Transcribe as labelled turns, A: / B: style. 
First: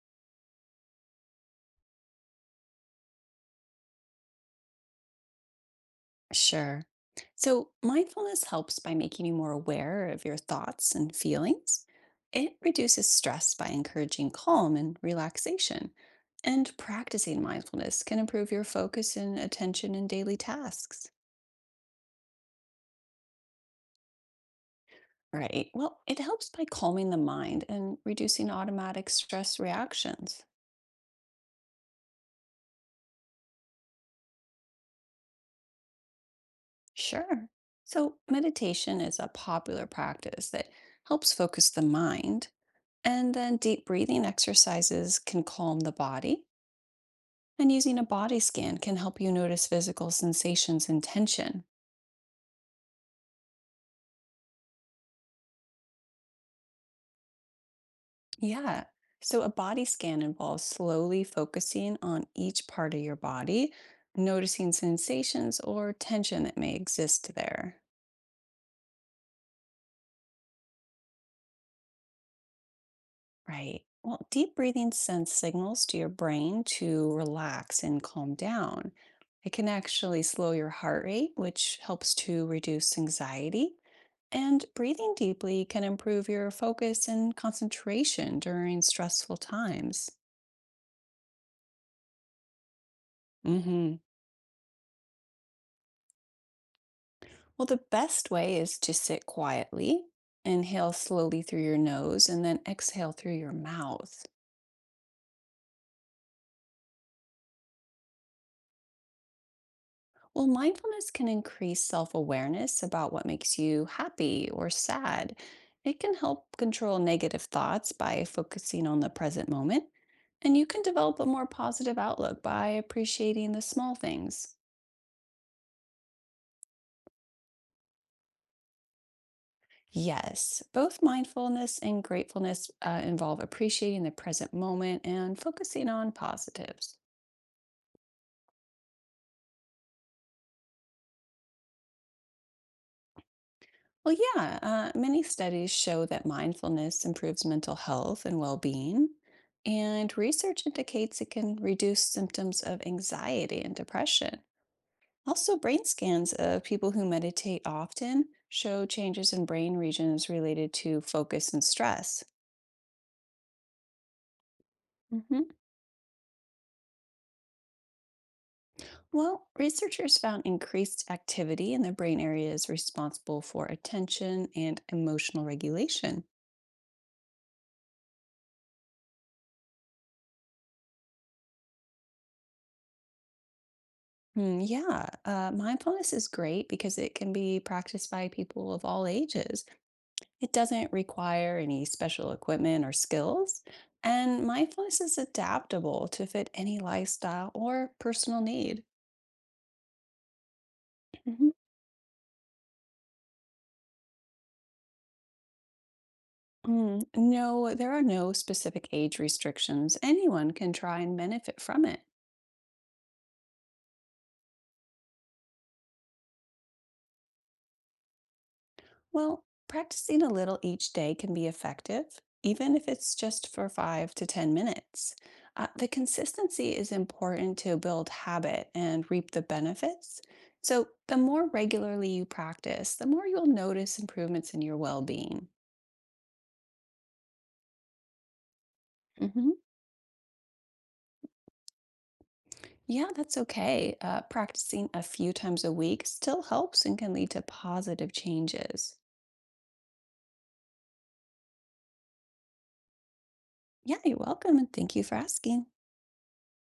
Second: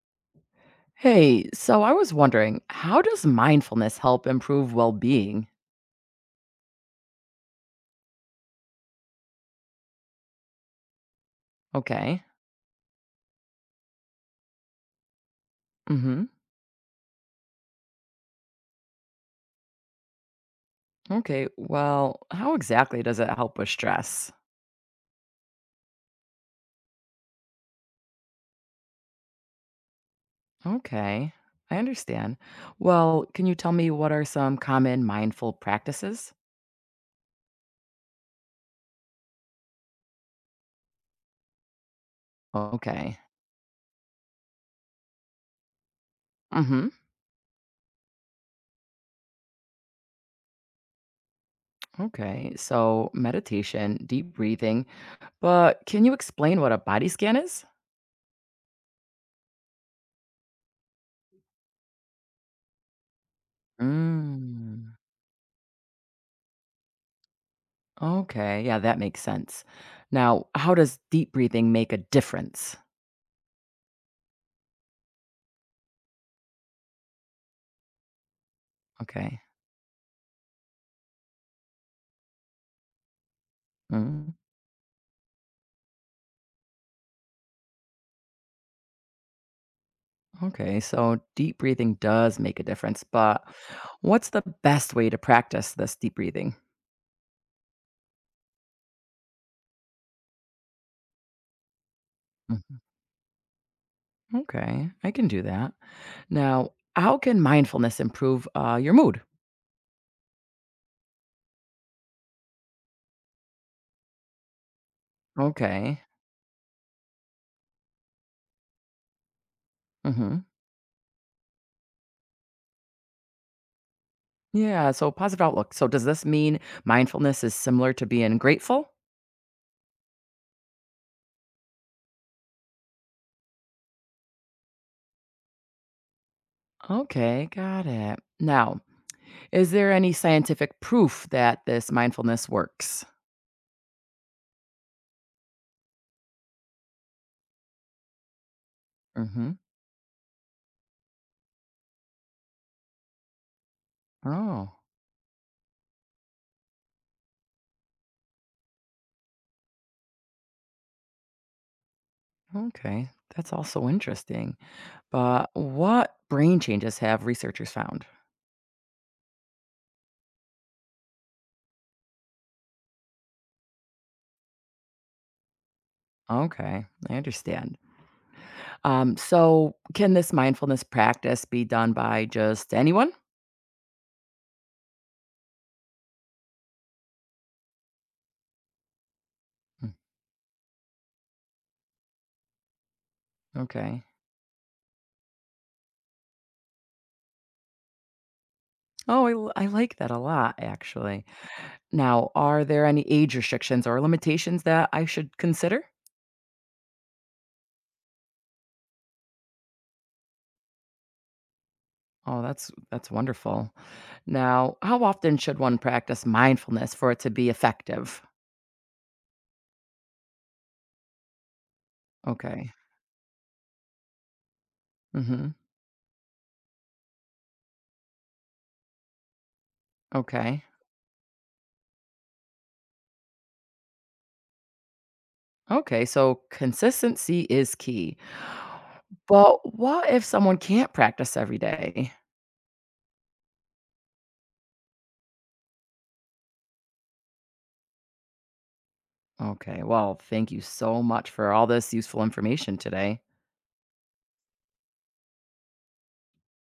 A: Hey, so I was wondering, how does mindfulness help improve well-being?
B: Sure. So, mindfulness helps by making you more aware of your thoughts and feelings.
A: Okay.
B: It reduces stress by encouraging calm and relaxation.
A: Mm-hmm.
B: And practicing mindfulness can improve your focus and attention in daily tasks.
A: Okay. Well, how exactly does it help with stress?
B: Right. Well, it helps by calming the mind and reducing automatic stress reactions.
A: Okay. I understand. Well, can you tell me what are some common mindful practices?
B: Sure. So, meditation is a popular practice that helps focus the mind.
A: Okay.
B: And then deep breathing exercises can calm the body.
A: Mm-hmm.
B: And using a body scan can help you notice physical sensations and tension.
A: Okay. So meditation, deep breathing, but can you explain what a body scan is?
B: Yeah. So, a body scan involves slowly focusing on each part of your body, noticing
A: Mm.
B: sensations or tension that may exist there.
A: Okay. Yeah, that makes sense. Now, how does deep breathing make a difference?
B: Right. Well, deep breathing sends signals to your brain to relax and calm down.
A: Okay.
B: It can actually slow your heart rate, which helps to reduce anxiety.
A: Mm.
B: And breathing deeply can improve your focus and concentration during stressful times.
A: Okay, so deep breathing does make a difference, but
B: hmm
A: what's the best way to practice this deep breathing?
B: Well, the best way is to sit quietly, inhale slowly through your nose, and then
A: Mhm.
B: exhale through your mouth.
A: Okay, I can do that. Now, how can mindfulness improve your mood?
B: Well, mindfulness can increase self awareness about what makes you happy or sad. It
A: Okay.
B: can help control negative thoughts by focusing on the present moment.
A: Hmm.
B: And you can develop a more positive outlook by appreciating the small things.
A: Yeah, so positive outlook. So, does this mean mindfulness is similar to being grateful?
B: Yes, both mindfulness and gratefulness involve appreciating the present moment and focusing on positives.
A: Okay, got it. Now, is there any scientific proof that this mindfulness works?
B: Well, yeah, many studies show that mindfulness improves mental health and well being,
A: Hmm.
B: and research indicates it can reduce symptoms of anxiety and depression.
A: Oh,
B: Also, brain scans of people who meditate often show changes in brain regions related to focus and stress.
A: okay. That's also interesting.
B: Mhm.
A: But what brain changes have researchers found?
B: Well, researchers found increased activity in the brain areas responsible for attention and emotional regulation.
A: Okay, I understand. So, can this mindfulness practice be done by just anyone?
B: Hmm, yeah, mindfulness is great because it can be practiced by people of all ages.
A: Mm.
B: It doesn't require any special equipment or skills.
A: Okay.
B: And mindfulness is adaptable to fit any lifestyle or personal need.
A: Oh, I, I like that a lot, actually.
B: Mhm.
A: Now, are there any age restrictions or limitations that I should consider?
B: Mm, no, there are no specific age restrictions. Anyone can try and benefit from it.
A: Oh, that's wonderful. Now, how often should one practice mindfulness for it to be effective?
B: Well, practicing a little each day can be effective,
A: Okay.
B: even if it's just for 5 to 10 minutes.
A: Mm-hmm.
B: The consistency is important to build habit and reap the benefits.
A: Okay.
B: So, the more regularly you practice, the more you'll notice improvements in your well being.
A: Okay, so consistency is key.
B: hmm
A: But what if someone can't practice every day?
B: Yeah, that's okay. Practicing a few times a week still helps and can lead to positive changes.
A: Okay, well, thank you so much for all this useful information today.
B: Yeah, you're welcome, and thank you for asking.